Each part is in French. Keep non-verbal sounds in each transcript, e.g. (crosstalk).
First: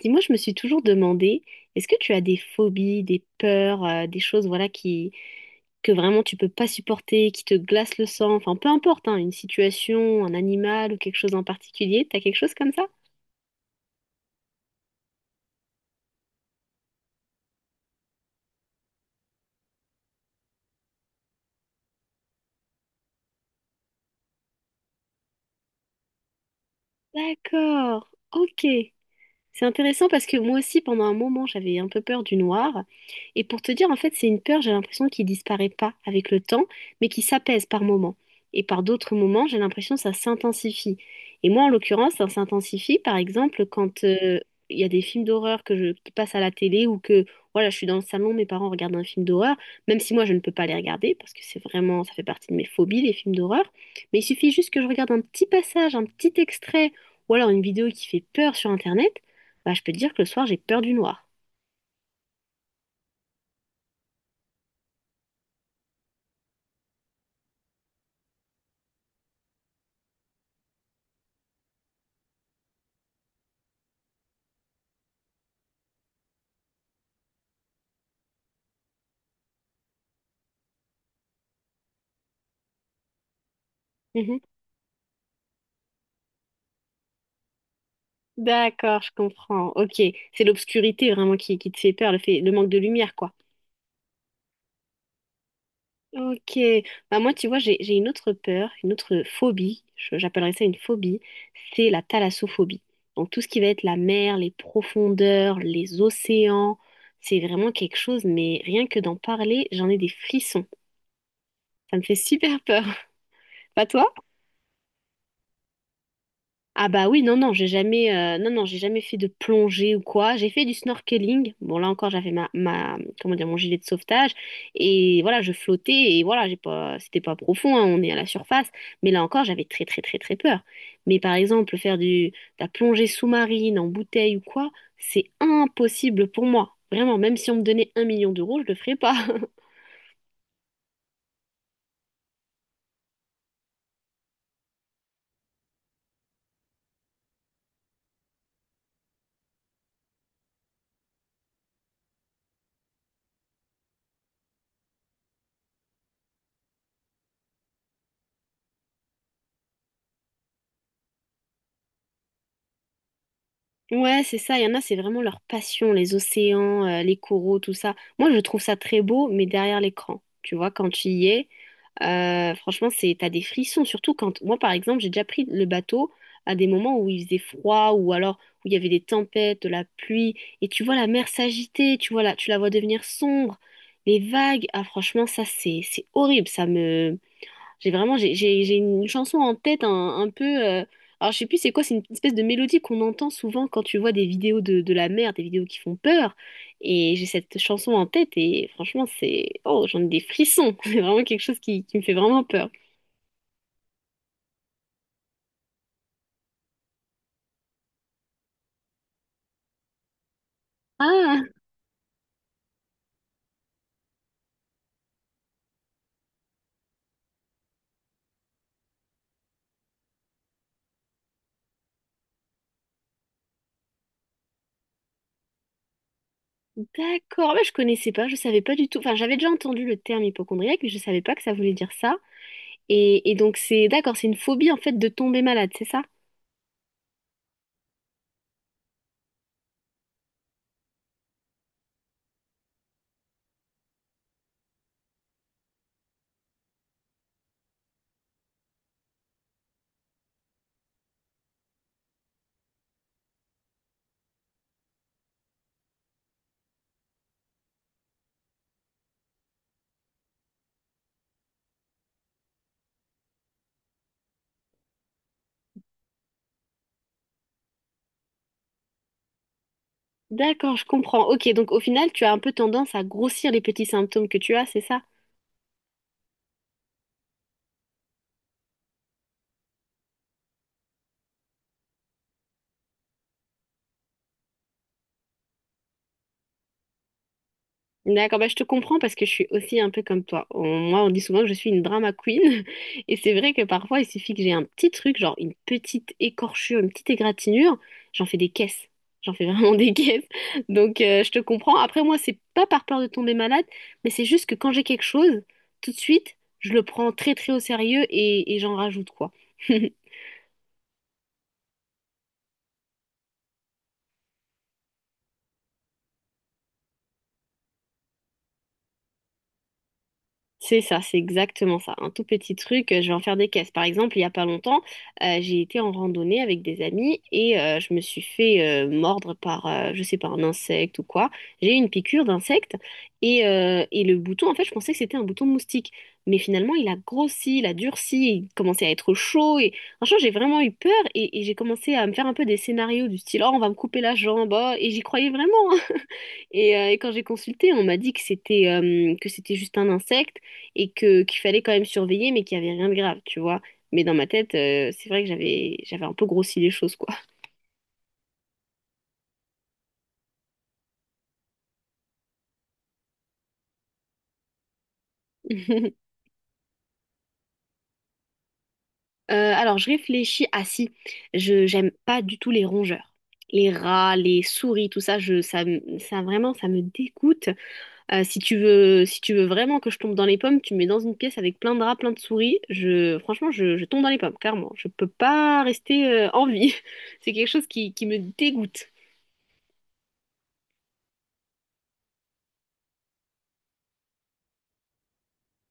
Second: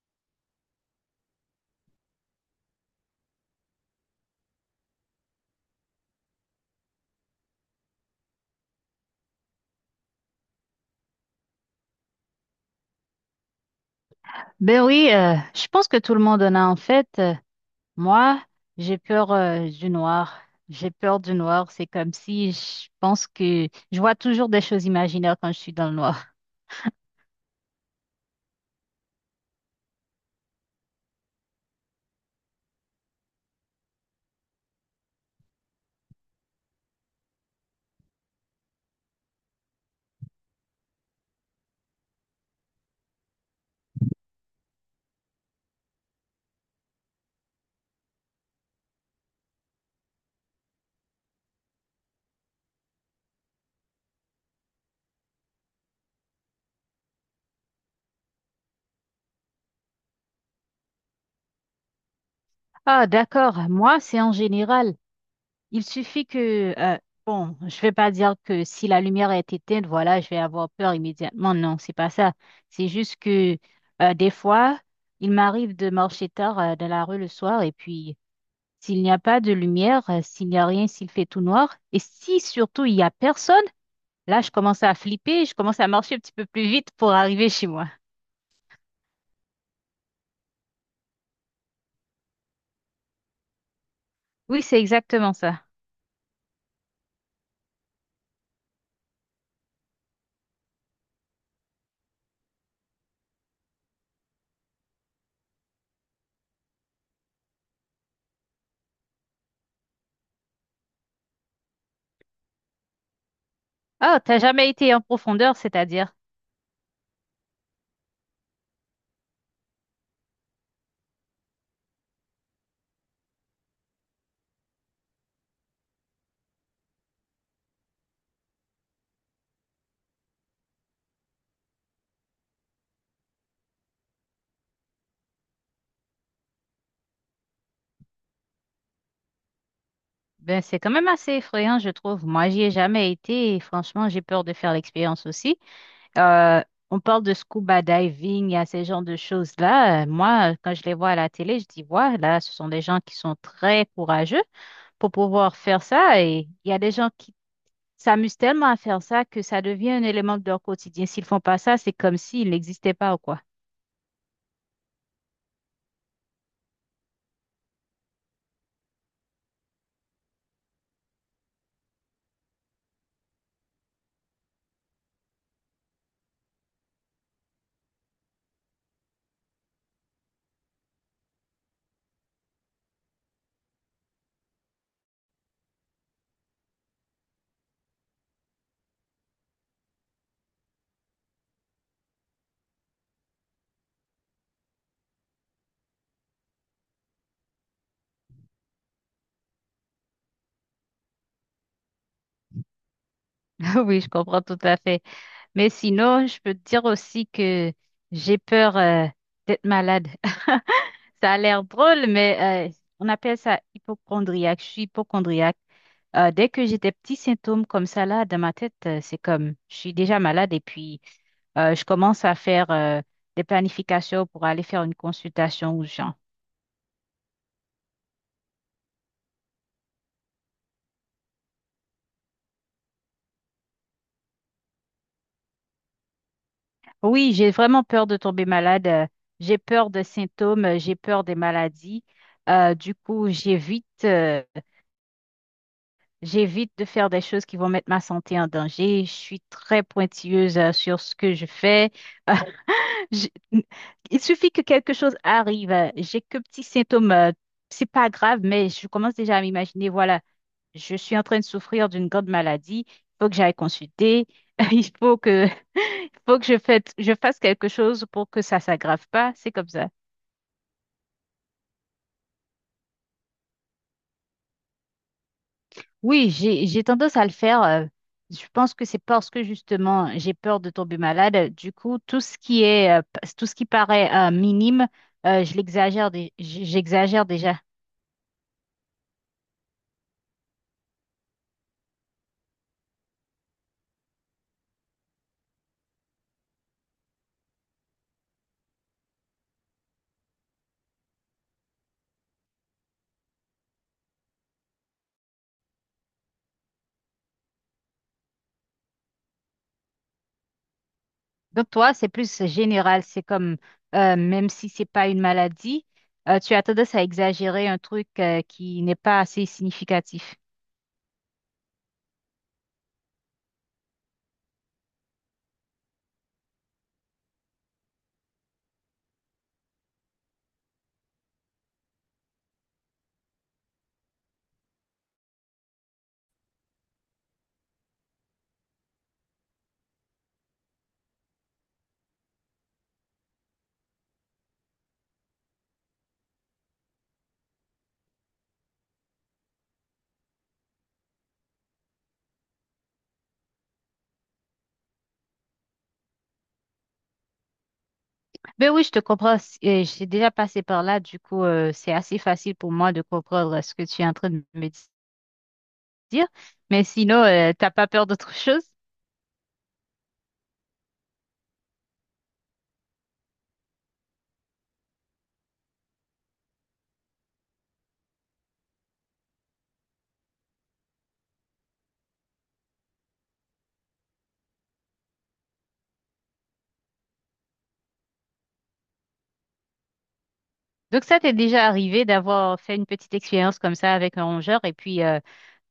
Dis-moi, je me suis toujours demandé, est-ce que tu as des phobies, des peurs, des choses voilà qui que vraiment tu peux pas supporter, qui te glacent le sang, enfin peu importe, hein, une situation, un animal ou quelque chose en particulier, t'as quelque chose comme ça? Ben oui, je pense que tout le monde en a en fait. Moi, j'ai peur du noir. J'ai peur du noir. C'est comme si je pense que je vois toujours des choses imaginaires quand je suis dans le noir. D'accord, ok. C'est intéressant parce que moi aussi, pendant un moment, j'avais un peu peur du noir. Et pour te dire, en fait, c'est une peur, j'ai l'impression, qui disparaît pas avec le temps, mais qui s'apaise par moments. Et par d'autres moments, j'ai l'impression que ça s'intensifie. Et moi, en l'occurrence, ça s'intensifie, par exemple, quand il y a des films d'horreur qui passent à la télé ou que, voilà, je suis dans le salon, mes parents regardent un film d'horreur, même si moi, je ne peux pas les regarder parce que c'est vraiment, ça fait partie de mes phobies, les films d'horreur. Mais il suffit juste que je regarde un petit passage, un petit extrait ou alors une vidéo qui fait peur sur Internet, bah, je peux te dire que le soir, j'ai peur du noir. Ah, d'accord. Moi, c'est en général. Il suffit que bon, je vais pas dire que si la lumière est éteinte, voilà, je vais avoir peur immédiatement. Non, c'est pas ça. C'est juste que des fois, il m'arrive de marcher tard dans la rue le soir et puis s'il n'y a pas de lumière, s'il n'y a rien, s'il fait tout noir, et si surtout il n'y a personne, Mhm. là, je commence à flipper, je commence à marcher un petit peu plus vite pour arriver chez moi. D'accord, je comprends. Ok, c'est l'obscurité vraiment qui te fait peur, le manque de lumière, quoi. Oui, c'est exactement ça. Ok, bah moi tu vois j'ai une autre peur, une autre phobie, j'appellerais ça une phobie, c'est la thalassophobie. Donc tout ce qui va être la mer, les profondeurs, les océans, c'est vraiment quelque chose, mais rien que d'en parler, j'en ai des frissons. Ça me fait super peur. (laughs) Pas toi? Ah, t'as jamais été en profondeur, c'est-à-dire? Ah bah oui, non, non, j'ai jamais, non, non, j'ai jamais fait de plongée ou quoi. J'ai fait du snorkeling. Bon, là encore, j'avais comment dire, mon gilet de sauvetage. Et voilà, je flottais et voilà, j'ai pas, c'était pas profond, hein, on est à la surface. Mais là encore, j'avais très, très, très, très peur. Mais par exemple, faire de la plongée sous-marine en bouteille ou quoi, c'est impossible pour moi. Vraiment, même si on me donnait 1 million d'euros, je le ferais pas. (laughs) Ben, c'est quand même assez effrayant, je trouve. Moi, j'y ai jamais été et franchement, j'ai peur de faire l'expérience aussi. Euh, on parle de scuba diving, il y a ces genres de choses-là. Moi, quand je les vois à la télé, je dis, ouais, là, ce sont des gens qui sont très courageux pour pouvoir faire ça. Et il y a des gens qui s'amusent tellement à faire ça que ça devient un élément de leur quotidien. S'ils font pas ça, c'est comme s'ils n'existaient pas ou quoi. Ouais, c'est ça. Il y en a, c'est vraiment leur passion, les océans, les coraux, tout ça. Moi, je trouve ça très beau, mais derrière l'écran, tu vois, quand tu y es, franchement, t'as des frissons. Surtout quand, moi, par exemple, j'ai déjà pris le bateau à des moments où il faisait froid ou alors où il y avait des tempêtes, de la pluie, et tu vois la mer s'agiter, tu vois là, tu la vois devenir sombre, les vagues. Ah, franchement, ça, c'est horrible. Ça me j'ai vraiment j'ai une chanson en tête, un peu alors je sais plus c'est quoi, c'est une espèce de mélodie qu'on entend souvent quand tu vois des vidéos de la mer, des vidéos qui font peur, et j'ai cette chanson en tête et franchement c'est oh, j'en ai des frissons. (laughs) C'est vraiment quelque chose qui me fait vraiment peur. (laughs) Oui, je comprends tout à fait. Mais sinon, je peux te dire aussi que j'ai peur d'être malade. (laughs) Ça a Ah, l'air drôle, mais on appelle ça hypochondriaque. Je suis hypochondriaque. Dès que j'ai des petits symptômes comme ça là dans ma tête, c'est comme je suis déjà malade et puis, je commence à faire des planifications pour aller faire une consultation aux gens. d'accord. Ouais, je savais pas du tout, enfin j'avais déjà entendu le terme hypocondriaque mais je savais pas que ça voulait dire ça. Et donc c'est, d'accord, c'est une phobie en fait de tomber malade, c'est ça? Oui, j'ai vraiment peur de tomber malade. J'ai peur des symptômes, j'ai peur des maladies. Du coup, j'évite de faire des choses qui vont mettre ma santé en danger. Je suis très pointilleuse sur ce que je fais. (laughs) J'ai- Il suffit que quelque chose arrive. J'ai que petits symptômes. C'est pas grave, mais je commence déjà à m'imaginer, voilà, je suis en train de souffrir d'une grande maladie. Il faut que j'aille consulter. (laughs) Il faut que, (laughs) il faut que je fasse quelque chose pour que ça s'aggrave pas. C'est comme ça. D'accord, je comprends. Ok, donc au final, tu as un peu tendance à grossir les petits symptômes que tu as, c'est ça? Oui, j'ai tendance à le faire. Je pense que c'est parce que justement, j'ai peur de tomber malade. Du coup, tout ce qui est, tout ce qui paraît minime, je l'exagère, j'exagère déjà. D'accord, bah, je te comprends parce que je suis aussi un peu comme toi. Moi, on dit souvent que je suis une drama queen. (laughs) Et c'est vrai que parfois, il suffit que j'ai un petit truc, genre une petite écorchure, une petite égratignure, j'en fais des caisses. J'en fais vraiment (laughs) des caisses. Donc, je te comprends. Après, moi, c'est pas par peur de tomber malade, mais c'est juste que quand j'ai quelque chose, tout de suite, je le prends très, très au sérieux et j'en rajoute, quoi. (laughs) Donc toi, c'est plus général, c'est comme même si c'est pas une maladie, tu as tendance à exagérer un truc qui n'est pas assez significatif. C'est ça, c'est exactement ça. Un tout petit truc, je vais en faire des caisses. Par exemple, il n'y a pas longtemps, j'ai été en randonnée avec des amis et je me suis fait mordre par, je sais pas, un insecte ou quoi. J'ai eu une piqûre d'insecte et le bouton, en fait, je pensais que c'était un bouton de moustique. Mais finalement, il a grossi, il a durci, il commençait à être chaud et franchement, j'ai vraiment eu peur et j'ai commencé à me faire un peu des scénarios du style, oh, on va me couper la jambe, oh, et j'y croyais vraiment, hein. Et quand j'ai consulté, on m'a dit que c'était juste un insecte et que qu'il fallait quand même surveiller, mais qu'il n'y avait rien de grave, tu vois. Mais dans ma tête, c'est vrai que j'avais un peu grossi les choses, quoi. Ben oui, je te comprends. J'ai déjà passé par là, du coup, c'est assez facile pour moi de comprendre ce que tu es en train de me (laughs) dire. Mais sinon, t'as pas peur d'autre (laughs) chose? Alors je réfléchis. Ah si, je j'aime pas du tout les rongeurs, les rats, les souris, tout ça. Ça vraiment, ça me dégoûte. Si tu veux vraiment que je tombe dans les pommes, tu me mets dans une pièce avec plein de rats, plein de souris. Franchement, je tombe dans les pommes, clairement. Je peux pas rester en vie. (laughs) C'est quelque chose qui me dégoûte. Donc ça t'est déjà arrivé d'avoir fait une petite expérience comme ça avec un rongeur et puis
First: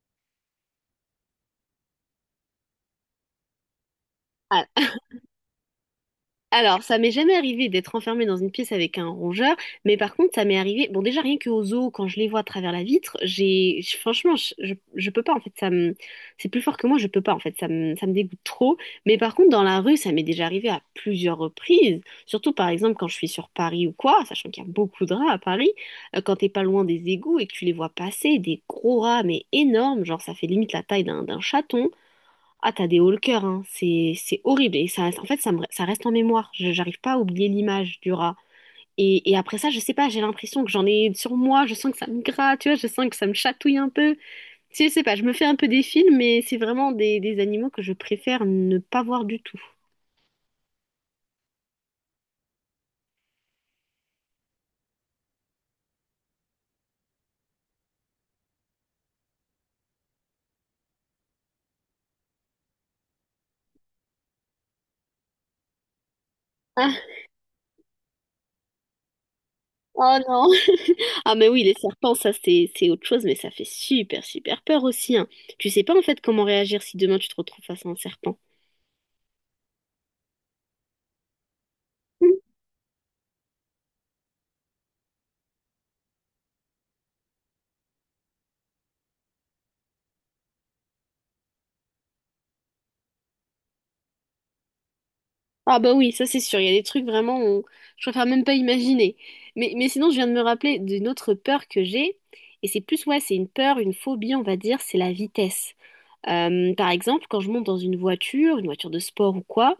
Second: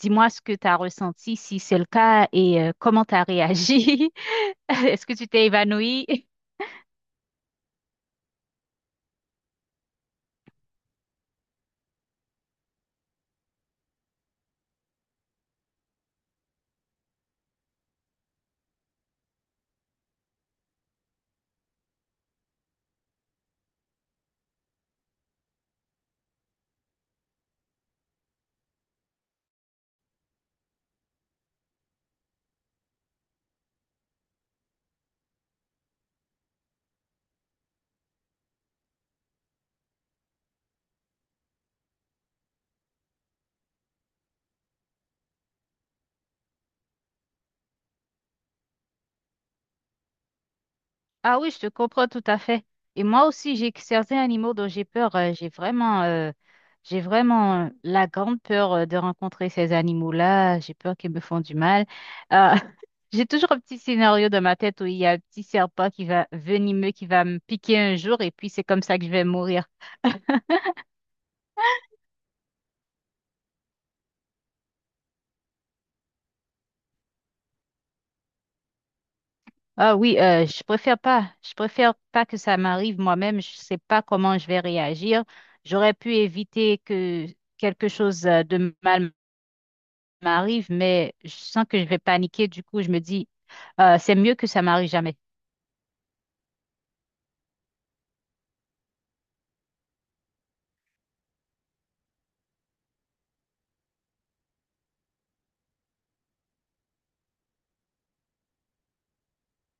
dis-moi ce que tu as ressenti, si c'est le cas et comment tu as réagi. Ah, (laughs) Est-ce que tu t'es évanoui? alors, ça m'est jamais arrivé d'être enfermée dans une pièce avec un rongeur, mais par contre, ça m'est arrivé. Bon, déjà rien que aux zoo, quand je les vois à travers la vitre, franchement, je peux pas en fait. C'est plus fort que moi, je peux pas en fait. Ça me dégoûte trop. Mais par contre, dans la rue, ça m'est déjà arrivé à plusieurs reprises. Surtout par exemple quand je suis sur Paris ou quoi, sachant qu'il y a beaucoup de rats à Paris. Quand t'es pas loin des égouts et que tu les vois passer, des gros rats mais énormes, genre ça fait limite la taille d'un chaton. Ah, t'as des hauts le cœur, hein. C'est horrible. Et ça, en fait, ça reste en mémoire. J'arrive pas à oublier l'image du rat. Et après ça, je sais pas, j'ai l'impression que j'en ai sur moi. Je sens que ça me gratte, tu vois. Je sens que ça me chatouille un peu. Tu sais, je sais pas, je me fais un peu des films, mais c'est vraiment des animaux que je préfère ne pas voir du tout. Ah oui, je te comprends tout à fait. Et moi aussi, j'ai que certains animaux dont j'ai peur. J'ai vraiment la grande peur de rencontrer ces animaux-là. J'ai peur qu'ils me font du mal. Euh, (laughs) j'ai toujours un petit scénario dans ma tête où il y a un petit serpent qui va venimeux, Ah, qui va me piquer un jour, et puis c'est comme ça que je vais mourir. oh non. (laughs) Ah, mais oui, les serpents, ça, c'est autre chose, mais ça fait super, super peur aussi, hein. Tu sais pas, en fait, comment réagir si demain tu te retrouves face à un serpent. Ah oui, je préfère pas. Je préfère pas que (laughs) ça m'arrive moi-même. Je sais pas comment je vais réagir. J'aurais pu éviter que quelque chose de mal m'arrive, mais je sens que je vais paniquer. Du coup, je me dis, c'est mieux que ça m'arrive jamais. Ah bah oui, ça c'est sûr, il y a des trucs vraiment, on... je préfère même pas imaginer. Mais sinon, je viens de me rappeler d'une autre peur que j'ai, et c'est plus, ouais, c'est une peur, une phobie, on va dire, c'est la vitesse. Par exemple, quand je monte dans une voiture de sport ou quoi,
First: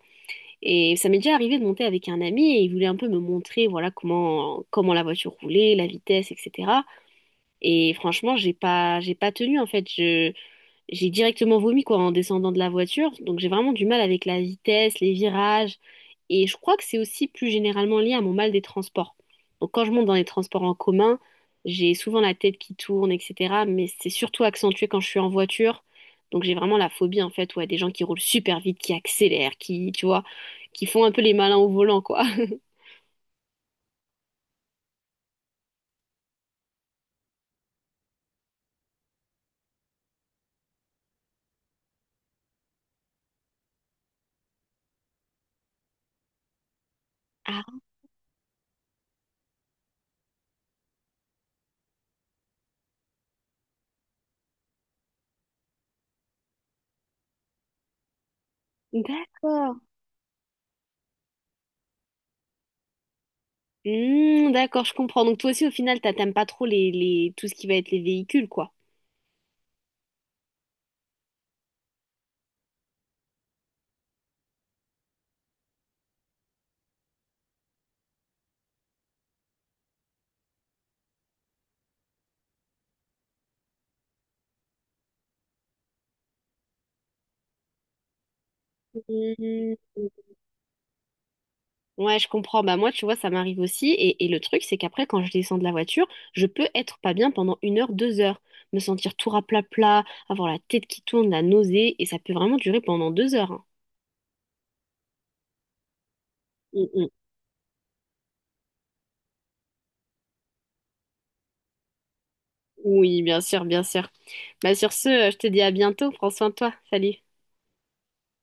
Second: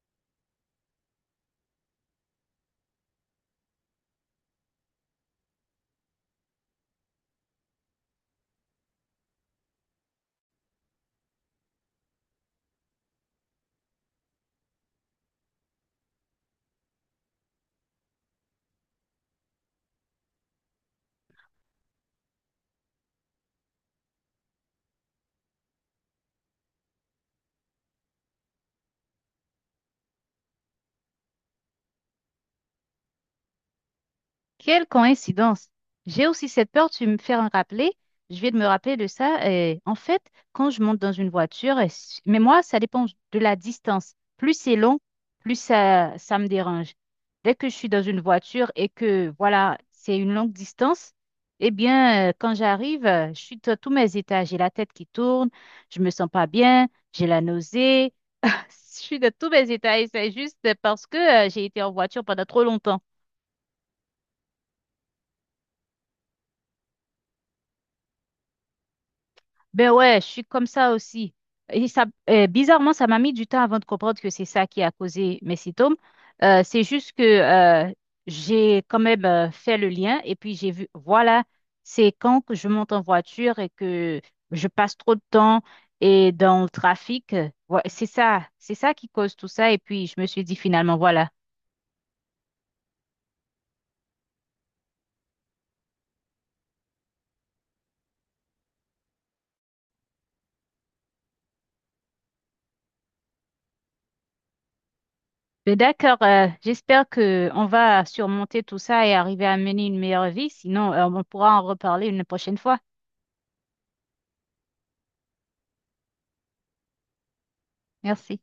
et ça m'est déjà arrivé de monter avec un ami, et il voulait un peu me montrer, voilà, comment la voiture roulait, la vitesse, etc. Et franchement, j'ai pas tenu, en fait, je... J'ai directement vomi quoi en descendant de la voiture, donc j'ai vraiment du mal avec la vitesse, les virages. Et je crois que c'est aussi plus généralement lié à mon mal des transports. Donc quand je monte dans les transports en commun, j'ai souvent la tête qui tourne, etc. Mais c'est surtout accentué quand je suis en voiture. Donc j'ai vraiment la phobie en fait, ouais, des gens qui roulent super vite, qui accélèrent, qui, tu vois, qui font un peu les malins au volant, quoi. (laughs) Quelle coïncidence! J'ai aussi cette peur, tu me fais en rappeler. Je vais me rappeler de ça. Et en fait, quand je monte dans une voiture, mais moi, ça dépend de la distance. Plus c'est long, ça me dérange. Dès que je Ah, suis dans une voiture et que, voilà, c'est une longue distance, eh bien, quand j'arrive, je suis à tous mes états. J'ai la tête qui tourne, je me sens pas bien, j'ai la nausée. Je suis de tous mes d'accord. détails, c'est juste parce que j'ai été en voiture pendant trop longtemps. Hmm, d'accord, je comprends. Donc toi aussi, au final, t'aimes pas trop tout ce qui va être les véhicules, quoi. Ben ouais, je suis comme ça aussi. Et ça, bizarrement, ça m'a mis du temps avant de comprendre que c'est ça qui a causé mes symptômes. C'est juste que j'ai quand même fait le lien et puis j'ai vu, voilà, c'est quand que je monte en voiture et que je passe trop de temps et dans le trafic. Ouais, c'est ça qui cause tout ça. Hmm, Et puis je me suis dit finalement, voilà. ouais, je comprends. Bah moi, tu vois, ça m'arrive aussi. Et le truc, c'est qu'après, quand je descends de la voiture, je peux être pas bien pendant 1 heure, 2 heures, me sentir tout raplapla, avoir la tête qui tourne, la nausée, et ça peut vraiment durer pendant 2 heures, hein. Mais d'accord, Mm, mm. j'espère que on va surmonter tout ça et arriver à mener une meilleure vie. Sinon, on pourra en reparler une prochaine fois. Oui, bien sûr, bien sûr. Bah sur ce, je te dis à bientôt. Prends soin de toi. Salut. Merci.